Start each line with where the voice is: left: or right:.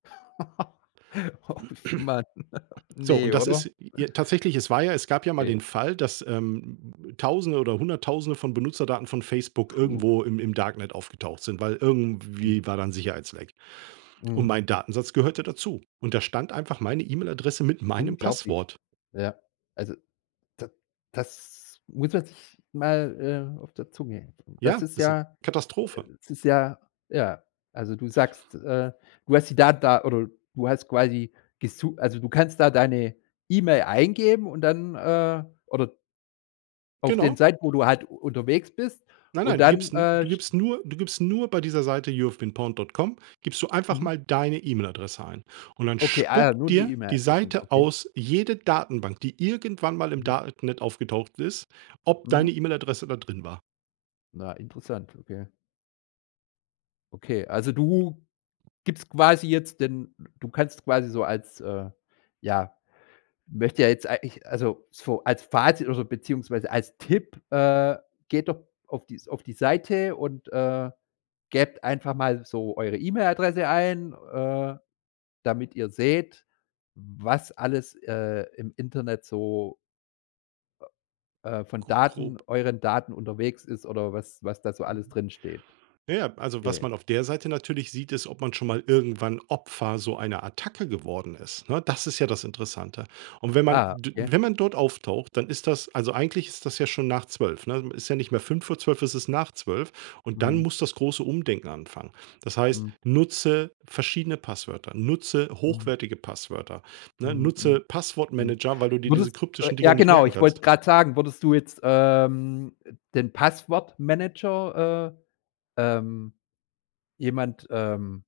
left: Oh, Mann,
right: So
left: ne,
right: und das
left: oder?
right: ist j tatsächlich, es war ja es gab ja mal
left: Okay.
right: den Fall, dass, ähm, Tausende oder Hunderttausende von Benutzerdaten von Facebook
left: Puh.
right: irgendwo im im Darknet aufgetaucht sind, weil
left: Hm.
right: irgendwie war da 'n Sicherheitsleck und
left: Mhm.
right: mein Datensatz gehörte dazu und da stand einfach meine E-Mail-Adresse mit meinem
left: Unglaublich,
right: Passwort.
left: ja. Also, da das muss man sich mal, äh, auf der Zunge das
right: Ja,
left: ist
right: das ist 'n
left: ja äh,
right: Katastrophe.
left: das ist ja, ja. Also, du sagst, äh, du hast die Daten da oder du hast quasi gesu also, du kannst da deine E-Mail eingeben und dann äh, oder auf den
right: Genau.
left: Seiten, wo du halt unterwegs bist,
right: Nein,
left: und
right: nein, du
left: dann,
right: gibst 'n du
left: äh, st
right: gibst nur du gibst nur bei dieser Seite youhavebeenpawned.com gibst du einfach
left: Mhm.
right: mal deine E-Mail-Adresse ein und dann
left: Okay, ah, ja,
right: spuckt
left: nur die
right: dir die
left: E-Mail-Adressen,
right: Seite
left: okay.
right: aus jede Datenbank, die irgendwann mal im
left: Mhm.
right: Darknet aufgetaucht ist, ob deine
left: Mhm.
right: E-Mail-Adresse da drin war.
left: Na, interessant, okay. Okay, also, du gibst quasi jetzt den d du kannst quasi so als äh, ja, möchte ja jetzt eigentlich also, so als Fazit oder beziehungsweise als Tipp: „Äh, geht doch auf die auf die Seite und, äh, gebt einfach mal so eure E-Mail-Adresse ein, äh, damit ihr seht, was alles, äh, im Internet so” „äh, äh, von
right: Gr
left: Daten
right: grob.
left: euren Daten unterwegs ist oder was was da so alles
right: Mhm.
left: drinsteht.”
right: Ja, ja, also, was
left: Okay.
right: man auf der Seite natürlich sieht, ist, ob man schon mal irgendwann Opfer so einer Attacke geworden ist, ne? Das ist ja das Interessante und wenn man
left: Ah.
right: d
left: Ja.
right: wenn man dort auftaucht, dann ist das also, eigentlich ist das ja schon nach 12:00 ne? Es ist ja nicht mehr 23:55, es ist nach 12:00. Und dann
left: Mhm.
right: muss das große Umdenken anfangen. Das heißt,
left: Hm.
right: nutze verschiedene Passwörter, nutze
left: Mhm.
right: hochwertige Passwörter, ne,
left: Mhm, mhm,
right: nutze
left: mhm.
right: Passwortmanager, weil du dir diese
left: Würdest äh,
right: kryptischen Dinger
left: ja,
right: nicht
left: genau,
right: merken
left: ich wollte
right: kannst.
left: grad sagen, würdest du jetzt, ähm, den Passwortmanager, äh, ähm, jemand, ähm